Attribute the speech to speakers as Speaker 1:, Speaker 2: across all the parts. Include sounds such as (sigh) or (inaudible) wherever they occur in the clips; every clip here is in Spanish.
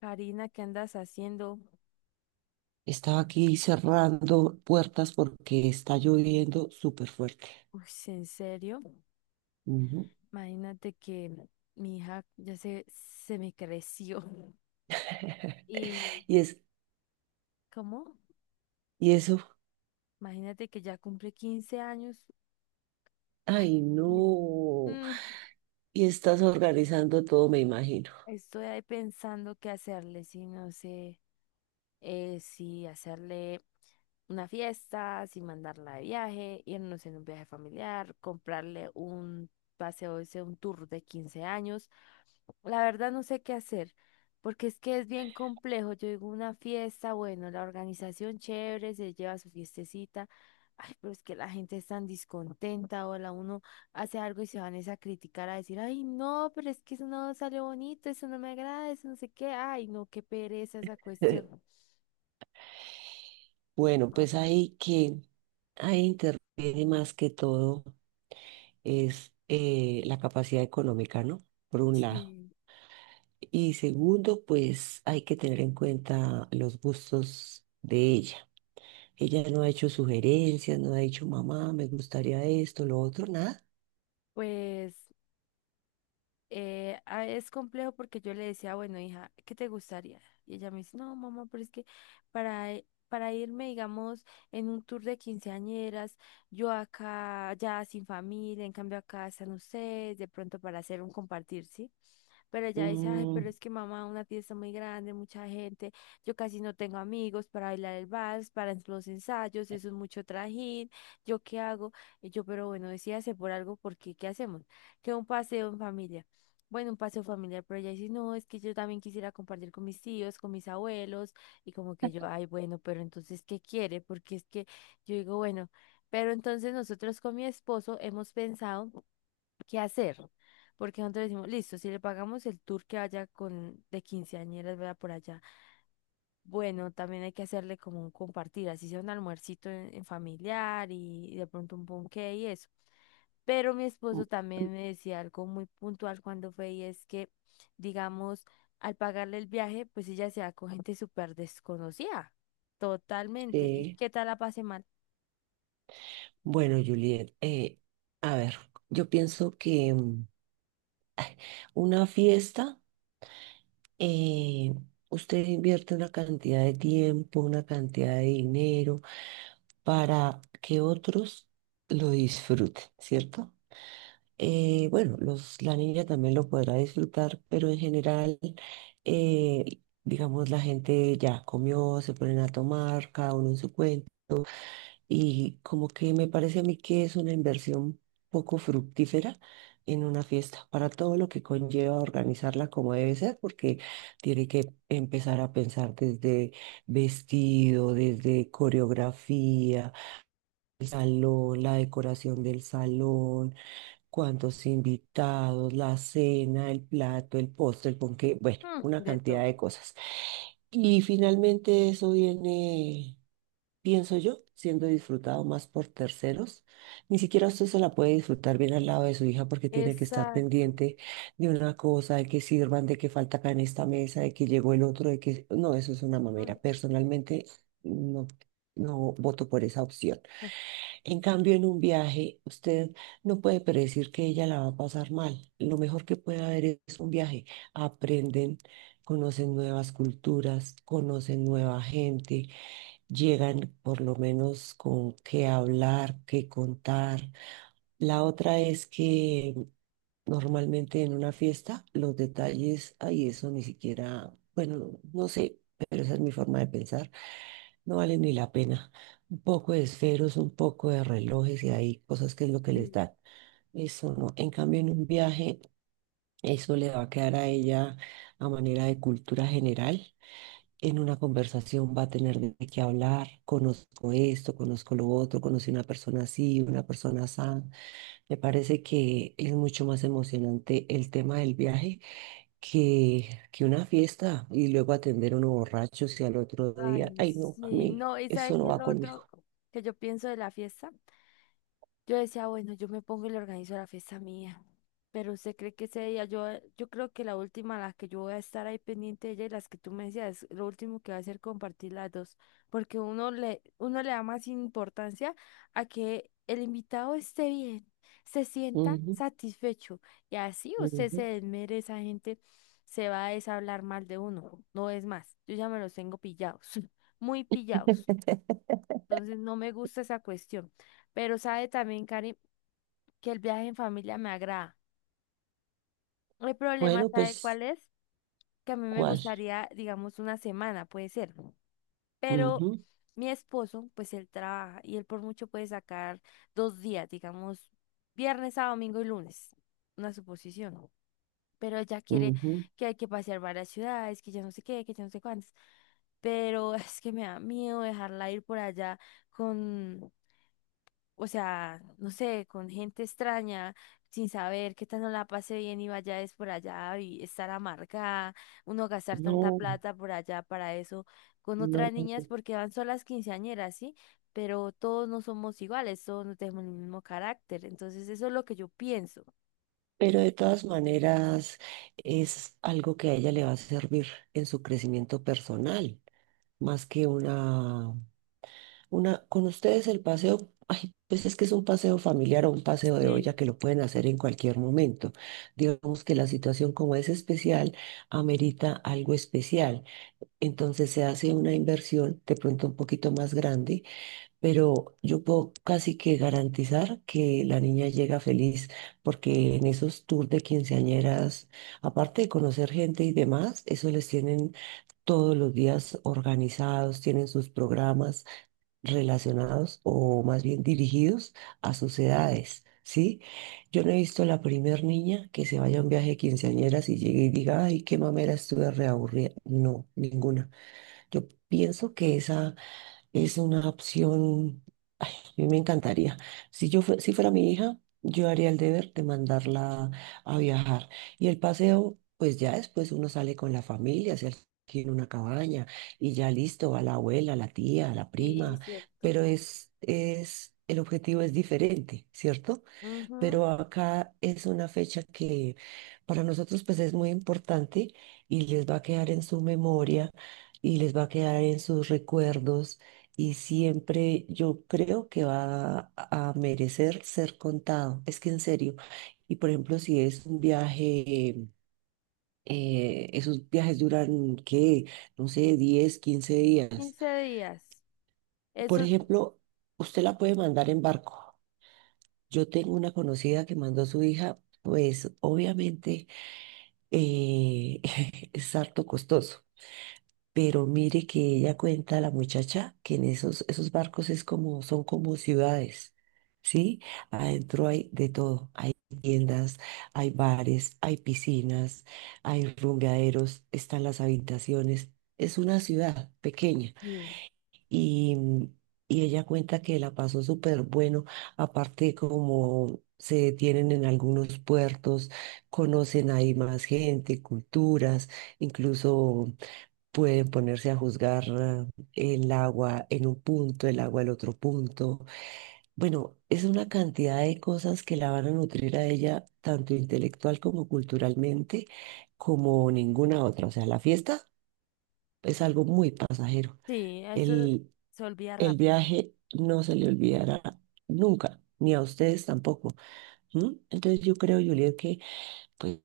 Speaker 1: Karina, ¿qué andas haciendo?
Speaker 2: Estaba aquí cerrando puertas porque está lloviendo súper fuerte.
Speaker 1: Uy, sí, ¿en serio?
Speaker 2: Ujú.
Speaker 1: Imagínate que mi hija ya se me creció. (laughs)
Speaker 2: (laughs)
Speaker 1: ¿Y
Speaker 2: Y es,
Speaker 1: cómo?
Speaker 2: y eso,
Speaker 1: Imagínate que ya cumple 15 años.
Speaker 2: ay,
Speaker 1: Y,
Speaker 2: no.
Speaker 1: mm,
Speaker 2: Y estás organizando todo, me imagino.
Speaker 1: estoy ahí pensando qué hacerle, si no sé si hacerle una fiesta, sin mandarla de viaje, irnos en un viaje familiar, comprarle un paseo, ese un tour de 15 años. La verdad no sé qué hacer, porque es que es bien complejo. Yo digo una fiesta, bueno, la organización chévere, se lleva su fiestecita. Ay, pero es que la gente es tan descontenta, o la uno hace algo y se van es a criticar, a decir, ay, no, pero es que eso no salió bonito, eso no me agrada, eso no sé qué, ay, no, qué pereza esa cuestión.
Speaker 2: (laughs) Bueno, pues ahí interviene más que todo es la capacidad económica, ¿no? Por un lado.
Speaker 1: Sí.
Speaker 2: Y segundo, pues hay que tener en cuenta los gustos de ella. Ella no ha hecho sugerencias, no ha dicho, mamá, me gustaría esto, lo otro, nada.
Speaker 1: Pues es complejo porque yo le decía, bueno, hija, ¿qué te gustaría? Y ella me dice, no, mamá, pero es que para irme, digamos, en un tour de quinceañeras, yo acá ya sin familia, en cambio acá están ustedes, de pronto para hacer un compartir, ¿sí? Pero ella dice, ay, pero
Speaker 2: Mm,
Speaker 1: es que mamá, una fiesta muy grande, mucha gente, yo casi no tengo amigos para bailar el vals, para los ensayos, eso es mucho trajín, ¿yo qué hago? Y yo, pero bueno, decídase por algo, porque ¿qué hacemos? Que un paseo en familia. Bueno, un paseo familiar, pero ella dice, no, es que yo también quisiera compartir con mis tíos, con mis abuelos, y como que yo, ay, bueno, pero entonces, ¿qué quiere? Porque es que yo digo, bueno, pero entonces nosotros con mi esposo hemos pensado qué hacer. Porque nosotros decimos, listo, si le pagamos el tour que vaya con de quinceañeras, vaya por allá. Bueno, también hay que hacerle como un compartir, así sea un almuercito en familiar y de pronto un ponqué y eso. Pero mi esposo también me decía algo muy puntual cuando fue y es que, digamos, al pagarle el viaje, pues ella se va con gente súper desconocida, totalmente. ¿Y
Speaker 2: sí.
Speaker 1: qué tal la pase mal?
Speaker 2: Bueno, Juliet, a ver, yo pienso que una fiesta, eh, usted invierte una cantidad de tiempo, una cantidad de dinero para que otros lo disfruten, ¿cierto? Bueno, los, la niña también lo podrá disfrutar, pero en general, eh, digamos, la gente ya comió, se ponen a tomar, cada uno en su cuento, y como que me parece a mí que es una inversión poco fructífera en una fiesta, para todo lo que conlleva organizarla como debe ser, porque tiene que empezar a pensar desde vestido, desde coreografía, el salón, la decoración del salón, cuántos invitados, la cena, el plato, el postre, el ponqué, bueno,
Speaker 1: Mm,
Speaker 2: una
Speaker 1: de
Speaker 2: cantidad de
Speaker 1: todo.
Speaker 2: cosas. Y finalmente eso viene, pienso yo, siendo disfrutado más por terceros. Ni siquiera usted se la puede disfrutar bien al lado de su hija porque tiene que estar
Speaker 1: Exacto.
Speaker 2: pendiente de una cosa, de que sirvan, de que falta acá en esta mesa, de que llegó el otro, de que... No, eso es una
Speaker 1: Mm.
Speaker 2: mamera. Personalmente, no, no voto por esa opción.
Speaker 1: (laughs)
Speaker 2: En cambio, en un viaje, usted no puede predecir que ella la va a pasar mal. Lo mejor que puede haber es un viaje. Aprenden, conocen nuevas culturas, conocen nueva gente, llegan por lo menos con qué hablar, qué contar. La otra es que normalmente en una fiesta los detalles, ahí eso ni siquiera, bueno, no, no sé, pero esa es mi forma de pensar, no vale ni la pena. Un poco de esferos, un poco de relojes y hay cosas que es lo que les
Speaker 1: Sí.
Speaker 2: dan. Eso no. En cambio, en un viaje, eso le va a quedar a ella a manera de cultura general. En una conversación va a tener de qué hablar, conozco esto, conozco lo otro, conocí una persona así, una persona así. Me parece que es mucho más emocionante el tema del viaje que una fiesta y luego atender a uno borracho y al otro día,
Speaker 1: Ay,
Speaker 2: ay no, a
Speaker 1: sí,
Speaker 2: mí
Speaker 1: no, ¿y
Speaker 2: eso
Speaker 1: sabes
Speaker 2: no
Speaker 1: qué es
Speaker 2: va
Speaker 1: lo
Speaker 2: conmigo.
Speaker 1: otro que yo pienso de la fiesta? Yo decía, bueno, yo me pongo y le organizo la fiesta mía. Pero usted cree que ese día, yo creo que la última, a la que yo voy a estar ahí pendiente de ella y las que tú me decías, lo último que va a hacer compartir las dos, porque uno le da más importancia a que el invitado esté bien, se sienta
Speaker 2: Ujú,
Speaker 1: satisfecho y así usted se
Speaker 2: ujú.
Speaker 1: desmere, esa gente se va a deshablar mal de uno, no es más, yo ya me los tengo pillados, (laughs) muy pillados, entonces no me gusta esa cuestión. Pero sabe también, Karim, que el viaje en familia me agrada. El problema,
Speaker 2: Bueno,
Speaker 1: ¿sabe
Speaker 2: pues,
Speaker 1: cuál es? Que a mí me
Speaker 2: ¿cuál?
Speaker 1: gustaría, digamos, una semana, puede ser. Pero
Speaker 2: Ujú,
Speaker 1: mi esposo, pues él trabaja y él por mucho puede sacar 2 días, digamos, viernes a domingo y lunes. Una suposición. Pero ella quiere
Speaker 2: ujú.
Speaker 1: que hay que pasear varias ciudades, que ya no sé qué, que ya no sé cuántas. Pero (laughs) es que me da miedo dejarla ir por allá con, o sea, no sé, con gente extraña, sin saber qué tal no la pase bien y vaya es por allá y estar amargada, uno gastar tanta
Speaker 2: No,
Speaker 1: plata por allá para eso, con
Speaker 2: no,
Speaker 1: otras niñas
Speaker 2: no.
Speaker 1: porque van solas quinceañeras, ¿sí? Pero todos no somos iguales, todos no tenemos el mismo carácter, entonces eso es lo que yo pienso.
Speaker 2: Pero de todas maneras es algo que a ella le va a servir en su crecimiento personal, más que una. Con ustedes el paseo, ay, pues es que es un paseo familiar o un paseo de olla
Speaker 1: Sí,
Speaker 2: que lo pueden hacer en cualquier momento. Digamos que la situación como es especial, amerita algo especial. Entonces se hace una inversión de pronto un poquito más grande, pero yo puedo casi que garantizar que la niña llega feliz, porque en esos tours de quinceañeras, aparte de conocer gente y demás, eso les tienen todos los días organizados, tienen sus programas relacionados o más bien dirigidos a sus edades, ¿sí? Yo no he visto la primer niña que se vaya a un viaje de quinceañeras y llegue y diga, ay, qué mamera estuve reaburrida. No, ninguna. Yo pienso que esa es una opción, ay, a mí me encantaría. Si fuera mi hija, yo haría el deber de mandarla a viajar. Y el paseo, pues ya después uno sale con la familia, se alquila una cabaña y ya listo, va la abuela, la tía, la
Speaker 1: sí,
Speaker 2: prima,
Speaker 1: cierto.
Speaker 2: pero es el objetivo es diferente, ¿cierto?
Speaker 1: Ujú,
Speaker 2: Pero acá es una fecha que para nosotros pues es muy importante y les va a quedar en su memoria y les va a quedar en sus recuerdos y siempre yo creo que va a merecer ser contado, es que en serio. Y por ejemplo, si es un viaje, esos viajes duran, ¿qué? No sé, 10, 15 días.
Speaker 1: 15 días.
Speaker 2: Por
Speaker 1: Eso,
Speaker 2: ejemplo, usted la puede mandar en barco. Yo tengo una conocida que mandó a su hija, pues obviamente eh, (laughs) es harto costoso, pero mire que ella cuenta, la muchacha, que en esos barcos es como, son como ciudades, ¿sí? Adentro hay de todo, hay tiendas, hay bares, hay piscinas, hay rumbeaderos, están las habitaciones, es una ciudad pequeña
Speaker 1: sí.
Speaker 2: y, y ella cuenta que la pasó súper bueno, aparte como se detienen en algunos puertos, conocen ahí más gente, culturas, incluso pueden ponerse a juzgar ah, el agua en un punto, el agua en otro punto. Bueno, es una cantidad de cosas que la van a nutrir a ella, tanto intelectual como culturalmente, como ninguna otra. O sea, la fiesta es algo muy pasajero.
Speaker 1: Sí, eso
Speaker 2: El
Speaker 1: se olvida rápido.
Speaker 2: viaje no se le olvidará nunca, ni a ustedes tampoco. ¿M? Entonces yo creo, Juliet, que, pues,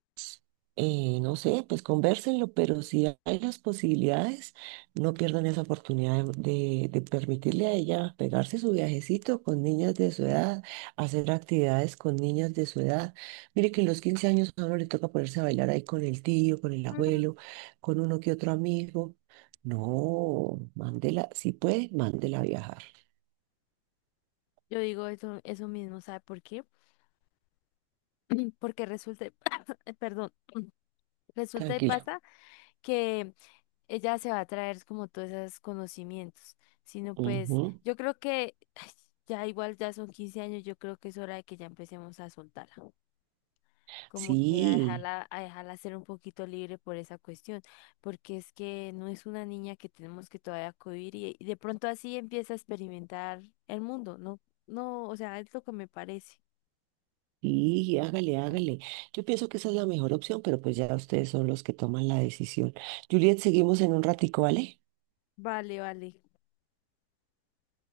Speaker 2: no sé, pues convérsenlo, pero si hay las posibilidades, no pierdan esa oportunidad de permitirle a ella pegarse su viajecito con niñas de su edad, hacer actividades con niñas de su edad. Mire que en los 15 años a uno le toca ponerse a bailar ahí con el tío, con el
Speaker 1: Mm.
Speaker 2: abuelo, con uno que otro amigo. No, mándela, si puede, mándela a viajar.
Speaker 1: Yo digo eso mismo, ¿sabe por qué? (clears throat) Porque resulta, (coughs) perdón, (clears throat) (coughs) resulta y
Speaker 2: Tranquila.
Speaker 1: pasa que ella se va a traer como todos esos conocimientos, sino pues
Speaker 2: Ujú.
Speaker 1: yo creo que (sighs) ay, ya igual ya son 15 años, yo creo que es hora de que ya empecemos a soltarla, como que a
Speaker 2: Sí,
Speaker 1: dejarla, a dejarla ser un poquito libre por esa cuestión, porque es que no es una niña que tenemos que todavía cohibir y de pronto así empieza a experimentar el mundo, ¿no? No, o sea, es lo que me parece.
Speaker 2: sí, hágale, hágale. Yo pienso que esa es la mejor opción, pero pues ya ustedes son los que toman la decisión. Juliet, seguimos en un ratico, ¿vale?
Speaker 1: Vale, vale.